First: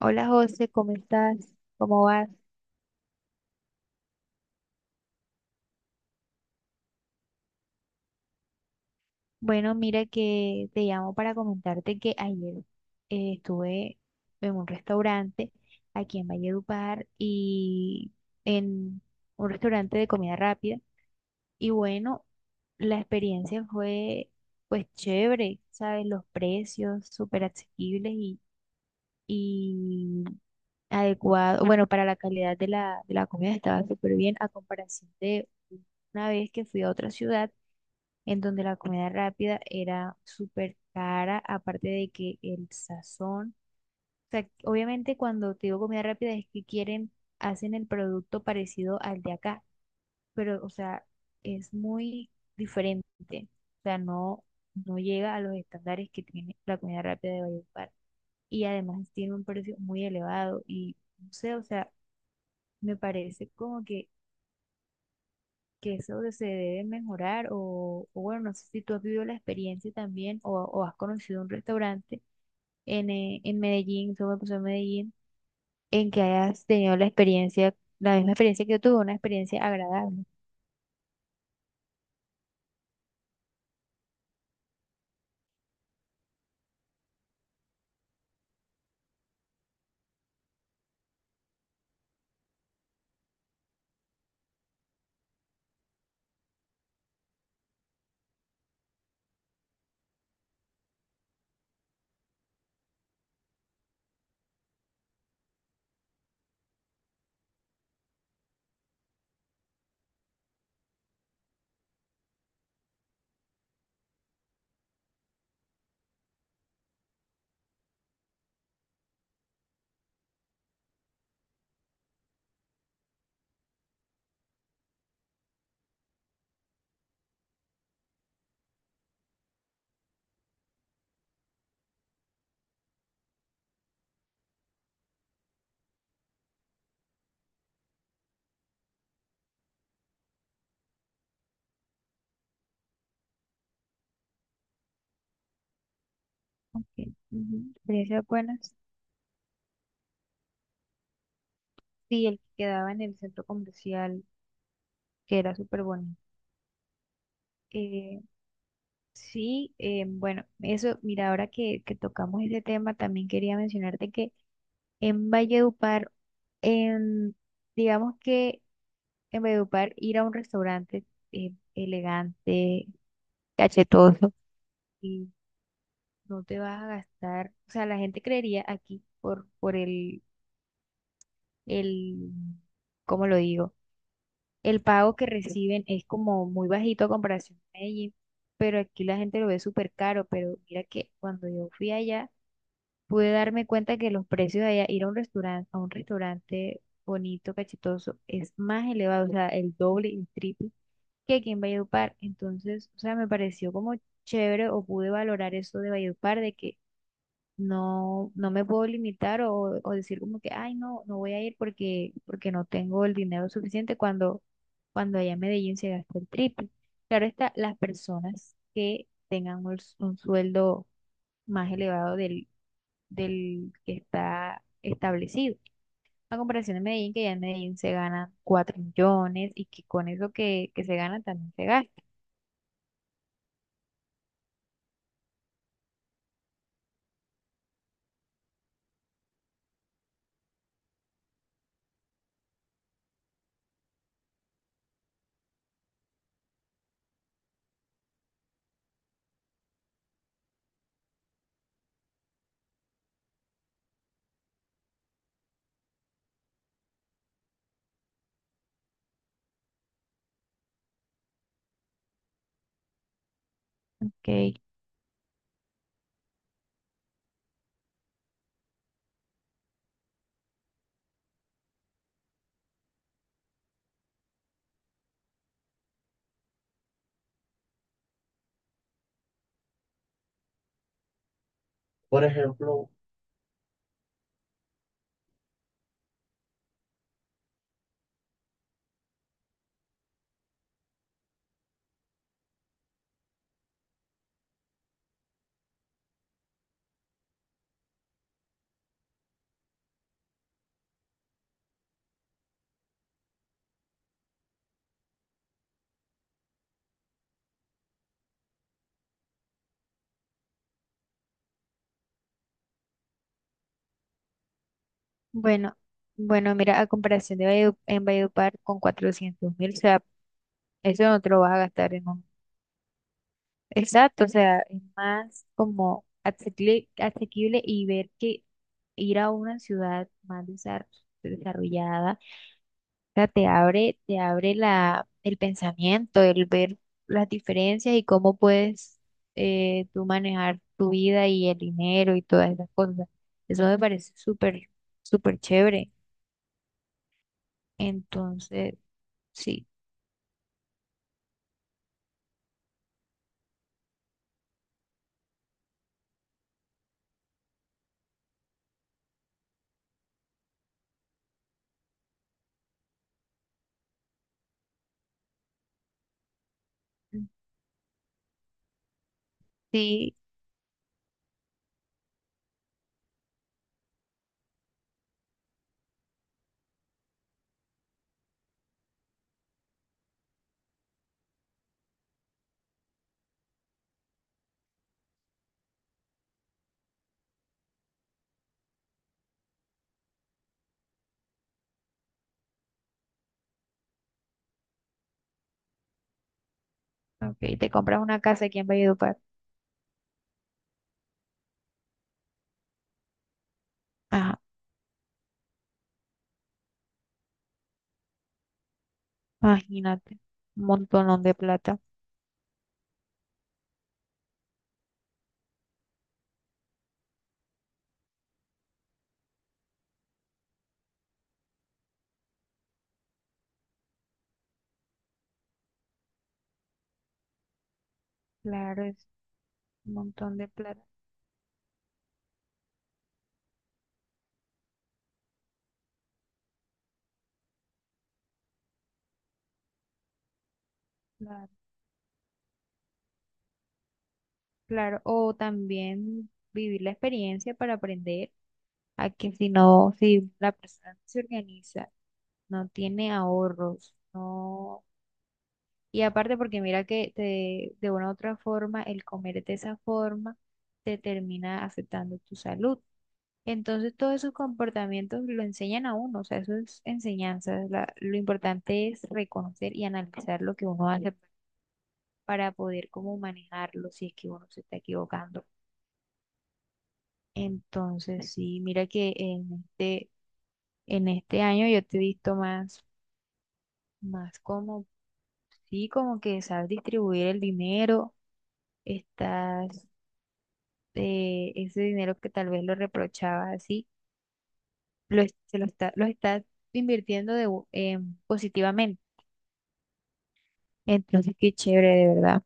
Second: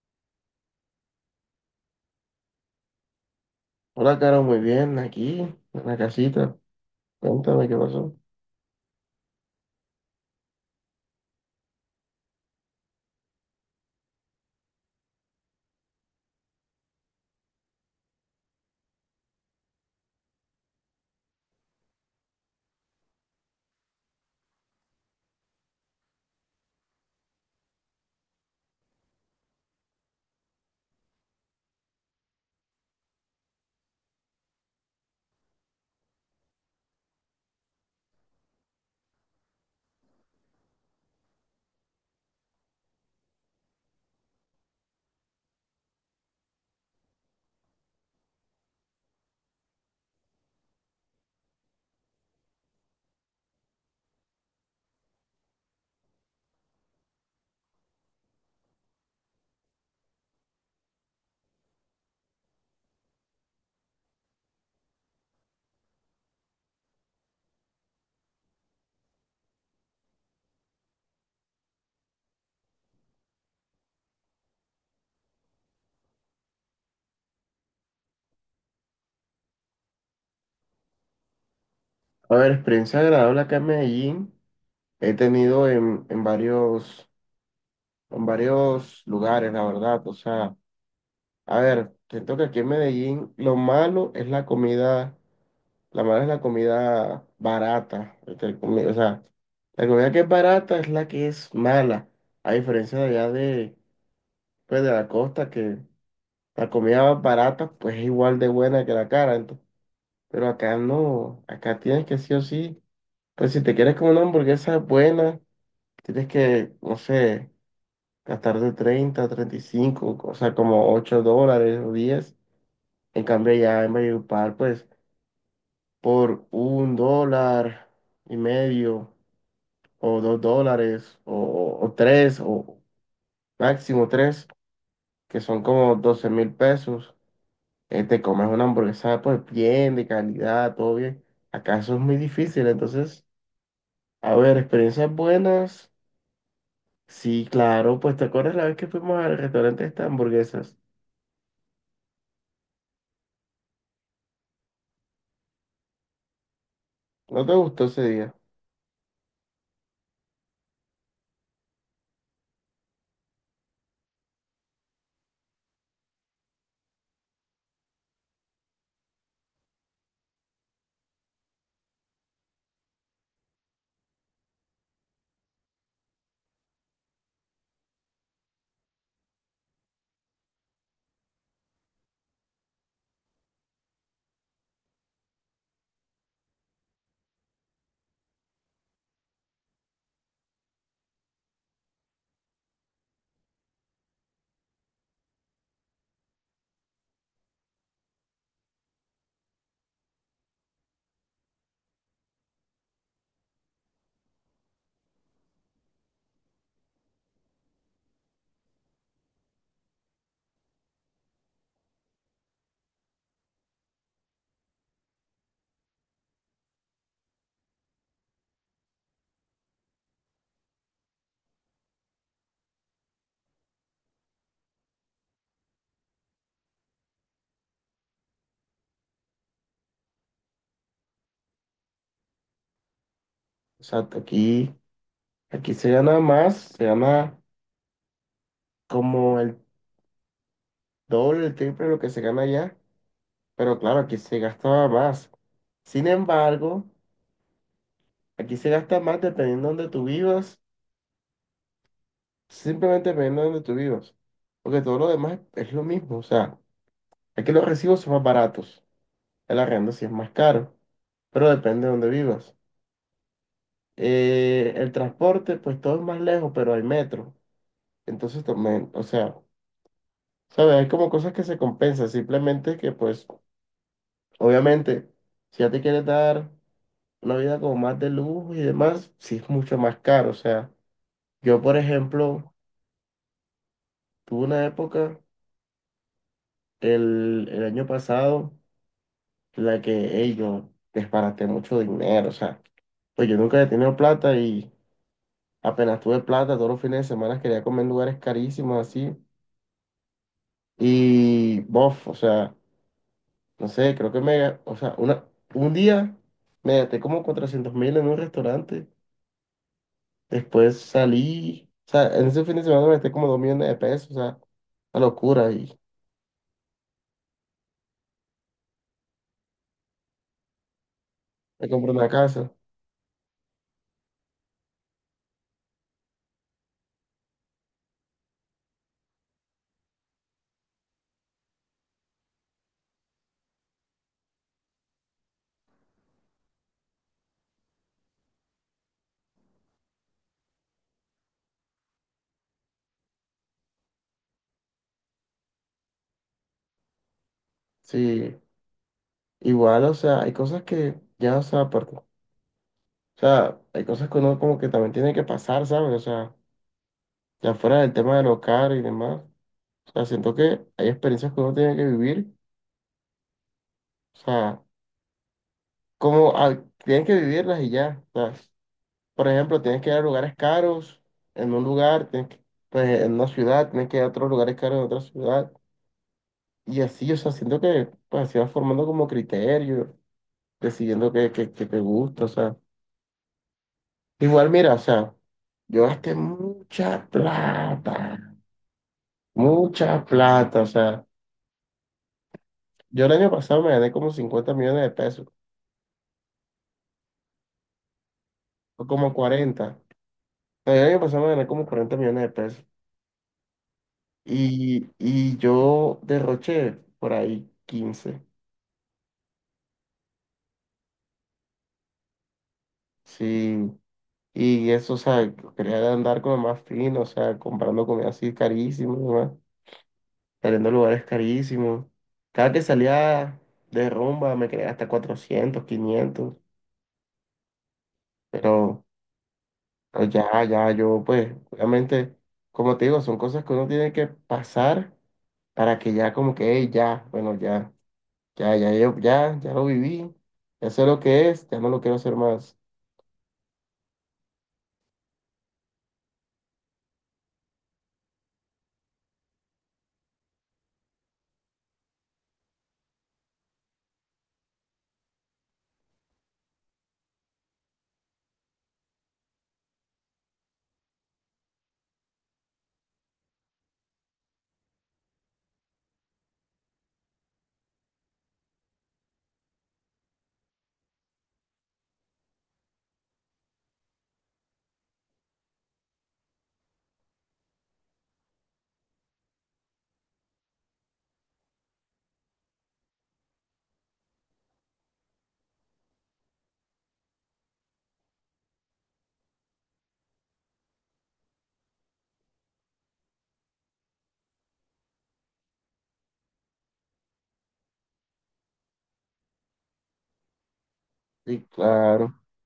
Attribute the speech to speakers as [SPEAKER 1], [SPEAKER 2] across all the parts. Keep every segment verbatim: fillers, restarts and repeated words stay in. [SPEAKER 1] Hola José, ¿cómo estás? ¿Cómo vas?
[SPEAKER 2] Hola, Caro, muy bien, aquí, en la casita. Cuéntame qué pasó.
[SPEAKER 1] Bueno, mira que te llamo para comentarte que ayer eh, estuve en un restaurante aquí en Valledupar y en un restaurante de comida rápida y bueno, la experiencia fue pues chévere, ¿sabes? Los precios súper asequibles y, y adecuado, bueno, para la calidad de la, de la comida estaba súper bien a comparación de una vez que fui a otra ciudad en donde la comida rápida era súper cara, aparte de que el sazón, o sea, obviamente cuando te digo comida rápida es que quieren, hacen el producto parecido al de acá, pero o sea, es muy diferente, o sea, no, no llega a los estándares que tiene la comida rápida de Valledupar y además tiene un precio muy elevado y no sé, o sea, me parece como que que eso se debe mejorar o, o bueno, no sé si tú has vivido la experiencia también o, o has conocido un restaurante en, eh, en Medellín, eso me pasó en Medellín, en que hayas tenido la experiencia, la misma experiencia que yo tuve, una experiencia agradable.
[SPEAKER 2] A ver, experiencia agradable acá en Medellín. He tenido en, en varios, en varios lugares, la verdad. O sea, a ver, siento que aquí en Medellín lo malo es la comida, la mala es la comida barata. entre comi- O sea, la comida que es barata es la que es mala. A diferencia de allá de, pues, de la costa, que la comida barata pues es igual de buena que la cara. Pero acá no, acá tienes que sí o sí. Pues si te quieres comer una hamburguesa buena, tienes que, no sé, gastar de treinta treinta y cinco, o sea, como ocho dólares o diez. En cambio, ya en Valledupar, pues por un dólar y medio, o dos dólares, o, o tres, o máximo tres, que son como doce mil pesos, eh, te comes una hamburguesa, pues bien, de calidad, todo bien. Acá eso es muy difícil, entonces. A ver, experiencias buenas.
[SPEAKER 1] Ok,
[SPEAKER 2] Sí,
[SPEAKER 1] ujú,
[SPEAKER 2] claro, pues te
[SPEAKER 1] experiencias
[SPEAKER 2] acuerdas la
[SPEAKER 1] buenas.
[SPEAKER 2] vez que fuimos al restaurante de estas hamburguesas.
[SPEAKER 1] Sí, el que quedaba en el centro comercial, que era súper bueno.
[SPEAKER 2] ¿No te gustó ese
[SPEAKER 1] Eh,
[SPEAKER 2] día?
[SPEAKER 1] sí, eh, bueno, eso, mira, ahora que, que tocamos ese tema, también quería mencionarte que en Valledupar, en, digamos que en Valledupar ir a un restaurante eh, elegante, cachetoso, y no te vas a gastar, o sea, la gente creería aquí por, por el, el, ¿cómo lo digo? El pago que reciben es como muy bajito a comparación a Medellín, pero aquí la gente lo ve súper caro, pero mira que cuando yo fui allá, pude darme cuenta que los precios de allá, ir a un restaurante, a un restaurante bonito, cachetoso, es más elevado, o sea, el doble y el triple que aquí en Valledupar. Entonces, o sea, me pareció como chévere o pude valorar eso de Valledupar, de que no, no me puedo limitar o, o decir como que, ay, no, no voy a ir porque, porque no tengo el dinero suficiente cuando, cuando allá en Medellín se gasta el triple. Claro está, las personas que tengan un, s- un sueldo más elevado del, del que está establecido. A comparación de Medellín, que ya en Medellín se ganan cuatro millones y que con eso que, que se gana también se gasta.
[SPEAKER 2] Exacto, aquí, aquí se gana más, se gana como el doble, el triple de lo que se gana allá, pero claro, aquí se gastaba más. Sin embargo, aquí se gasta más dependiendo de donde tú vivas, simplemente dependiendo de donde tú vivas, porque todo lo demás es lo mismo, o sea, aquí los recibos son más baratos, el arrendo sí es más caro, pero depende de donde vivas.
[SPEAKER 1] Ok.
[SPEAKER 2] Eh, el transporte, pues todo es más lejos, pero hay metro. Entonces también, o sea, ¿sabes? Hay como cosas que se compensan. Simplemente que, pues, obviamente, si ya te quieres dar una vida como más de lujo y demás, sí es mucho más caro. O sea, yo, por
[SPEAKER 1] Por
[SPEAKER 2] ejemplo,
[SPEAKER 1] ejemplo.
[SPEAKER 2] tuve una época el, el año pasado en la que, hey, yo disparaté mucho dinero. O sea, pues yo nunca he tenido plata y apenas tuve plata, todos los fines de semana quería comer en lugares carísimos así. Y, bof, o sea, no sé, creo que me, o sea, una, un día me gasté como cuatrocientos mil en un restaurante, después salí, o sea, en ese fin de semana me gasté como dos millones de pesos, o sea, una locura.
[SPEAKER 1] Bueno,
[SPEAKER 2] Y
[SPEAKER 1] bueno, mira, a comparación de Valledu- en Valledupar con cuatrocientos mil, o sea, eso no te lo vas a
[SPEAKER 2] me compré
[SPEAKER 1] gastar en
[SPEAKER 2] una
[SPEAKER 1] un...
[SPEAKER 2] casa,
[SPEAKER 1] Exacto, o sea, es más como asequible, asequible y ver que ir a una ciudad más desar- desarrollada, o sea, te abre, te abre la, el pensamiento, el ver las diferencias y cómo puedes eh, tú manejar tu vida y el dinero y todas esas cosas. Eso me parece súper, súper chévere.
[SPEAKER 2] sí,
[SPEAKER 1] Entonces, sí,
[SPEAKER 2] igual, o sea, hay cosas que ya, o sea, aparte, o sea, hay cosas que uno como que también tiene que pasar, ¿sabes? O sea, ya fuera del tema de lo caro y demás, o sea, siento que hay experiencias que uno tiene que vivir, o sea, como ah, tienes que vivirlas y ya. O sea, por ejemplo, tienes que ir a
[SPEAKER 1] sí,
[SPEAKER 2] lugares caros en un lugar, tienes que- pues, en una ciudad, tienes que ir a otros lugares caros en otra ciudad. Y así, o sea, siento que pues, así vas formando como criterio, decidiendo qué, qué, qué te gusta, o sea. Igual, mira, o sea, yo gasté mucha plata, mucha plata, o sea. Yo el año pasado me gané como cincuenta millones de pesos,
[SPEAKER 1] ok, te compras una casa aquí en
[SPEAKER 2] o como
[SPEAKER 1] Valledupar.
[SPEAKER 2] cuarenta. O sea, yo el año pasado me gané como cuarenta millones de pesos.
[SPEAKER 1] Ajá,
[SPEAKER 2] Y, y yo derroché por ahí quince.
[SPEAKER 1] imagínate, un montón de plata.
[SPEAKER 2] Sí. Y eso, o sea, quería andar como más fino, o sea, comprando comida así carísima, ¿no? Saliendo a lugares carísimos. Cada que salía de rumba me quería hasta cuatrocientos quinientos,
[SPEAKER 1] Claro,
[SPEAKER 2] pero,
[SPEAKER 1] es un
[SPEAKER 2] pero
[SPEAKER 1] montón
[SPEAKER 2] ya,
[SPEAKER 1] de
[SPEAKER 2] ya,
[SPEAKER 1] plata,
[SPEAKER 2] yo pues, obviamente, como te digo, son cosas que uno tiene que pasar, para que ya como que: "Ey, ya, bueno, ya, ya, ya, yo- ya, ya lo viví, ya sé lo que es,
[SPEAKER 1] claro,
[SPEAKER 2] ya no lo quiero hacer más".
[SPEAKER 1] claro. O también vivir la experiencia para aprender a que si no, si la persona no se organiza, no tiene ahorros, no... Y aparte porque mira que te- de una u otra forma el comer de esa forma te termina afectando tu salud. Entonces, todos esos comportamientos lo enseñan a uno, o sea, eso es enseñanza. la- lo importante es reconocer y analizar lo que uno hace para poder como manejarlo si es que uno se está equivocando. Entonces, sí, mira que en este, en este año yo te he visto más, más como, sí, como que sabes distribuir el dinero, estás, eh, ese dinero que tal vez lo reprochabas así, lo, es- se lo está, lo estás invirtiendo de, bu- em, positivamente. Entonces,
[SPEAKER 2] Sí,
[SPEAKER 1] qué chévere, de
[SPEAKER 2] claro.
[SPEAKER 1] verdad.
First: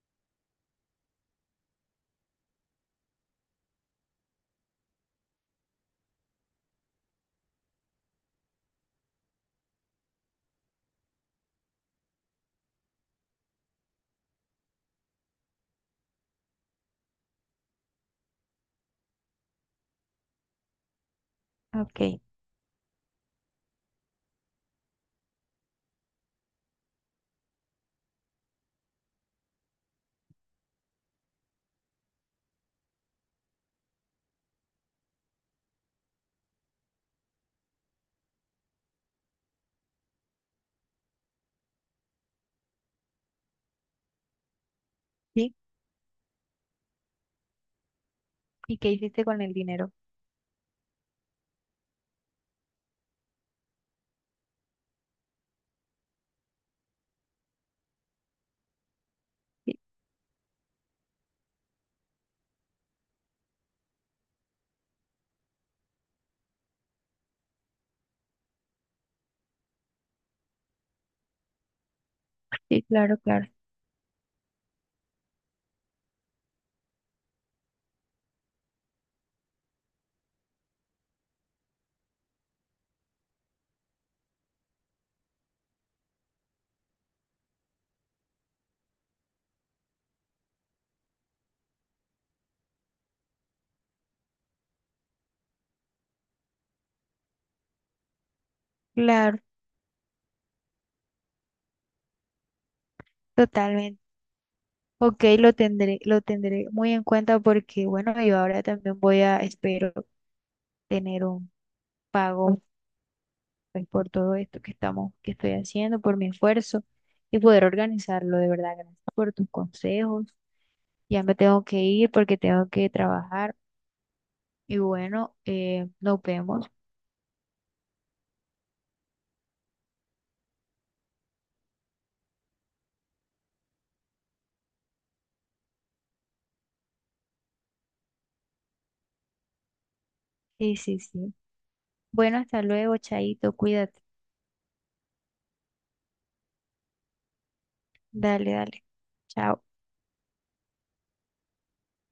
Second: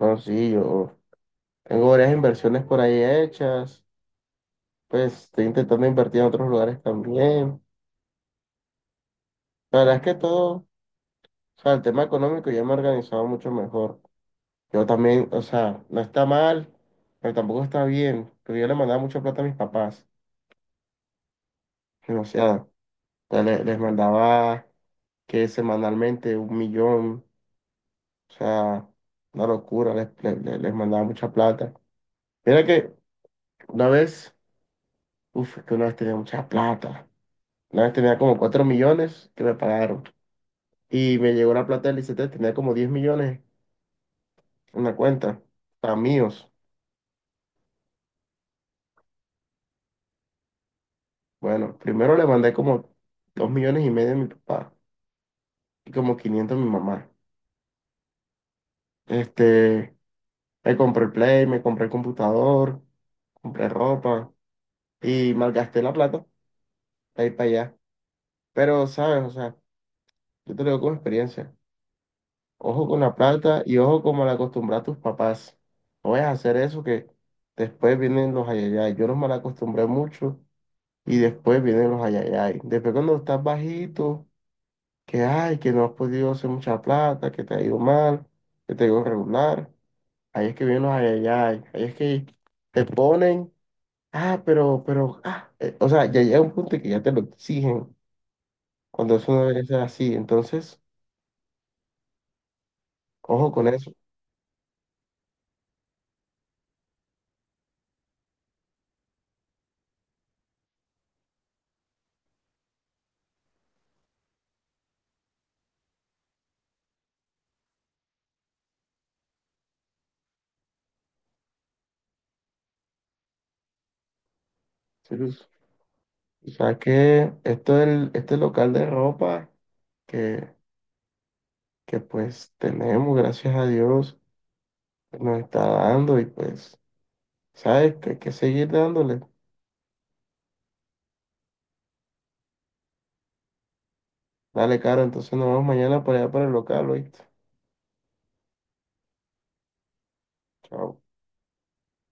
[SPEAKER 2] No, sí, yo tengo varias inversiones por ahí hechas. Pues estoy intentando invertir en otros lugares también. La verdad es que todo, o sea, el tema económico ya me he organizado mucho mejor. Yo también, o sea, no está mal, pero tampoco está bien. Pero yo le mandaba mucha plata a mis papás,
[SPEAKER 1] Ok,
[SPEAKER 2] demasiada. O sea, le- les mandaba que semanalmente un millón, o sea, una locura, les, les, les mandaba mucha plata. Mira que una vez, uff, que una vez tenía mucha plata. Una vez tenía como cuatro millones que me pagaron. Y me llegó la plata del I C T, tenía como diez millones en la cuenta,
[SPEAKER 1] sí.
[SPEAKER 2] para míos.
[SPEAKER 1] ¿Y qué hiciste con el dinero?
[SPEAKER 2] Bueno, primero le mandé como dos millones y medio a mi papá y como quinientos a mi mamá.
[SPEAKER 1] Sí,
[SPEAKER 2] Este, Me compré el Play, me compré el computador, compré ropa y malgasté la plata para ir para allá. Pero, ¿sabes? O sea, yo te lo digo con experiencia.
[SPEAKER 1] sí,
[SPEAKER 2] Ojo con la
[SPEAKER 1] claro, claro,
[SPEAKER 2] plata y ojo como la acostumbra a tus papás. No vayas a hacer eso que después vienen los ayayay. Yo los mal acostumbré mucho y después vienen los ayayay. Después, cuando estás bajito, que ay, que no has podido hacer mucha plata, que te ha ido mal, que te ha ido regular. Ahí es que vienen los ayayay. Ahí es que te ponen, ah, pero, pero, ah. Eh, o sea, ya llega un punto que ya te lo exigen, cuando eso
[SPEAKER 1] claro,
[SPEAKER 2] no debe ser así. Entonces, ojo con eso.
[SPEAKER 1] totalmente. Ok, lo tendré, lo tendré muy en cuenta porque, bueno, yo ahora también voy a, espero tener un pago pues, por todo esto que estamos, que estoy haciendo, por mi esfuerzo y poder organizarlo, de verdad. Gracias por tus consejos. Ya me tengo que ir porque tengo que trabajar. Y bueno,
[SPEAKER 2] Cyrus.
[SPEAKER 1] eh, nos vemos.
[SPEAKER 2] Ya que esto del, este local de ropa que, que pues tenemos, gracias a Dios, nos está dando y pues, ¿sabes? Que hay que seguir dándole.
[SPEAKER 1] Sí, sí, sí. Bueno, hasta luego, Chaito, cuídate.
[SPEAKER 2] Dale, Caro, entonces nos vemos mañana para allá para el local, ¿oíste?
[SPEAKER 1] Dale, dale. Chao.
[SPEAKER 2] Chao.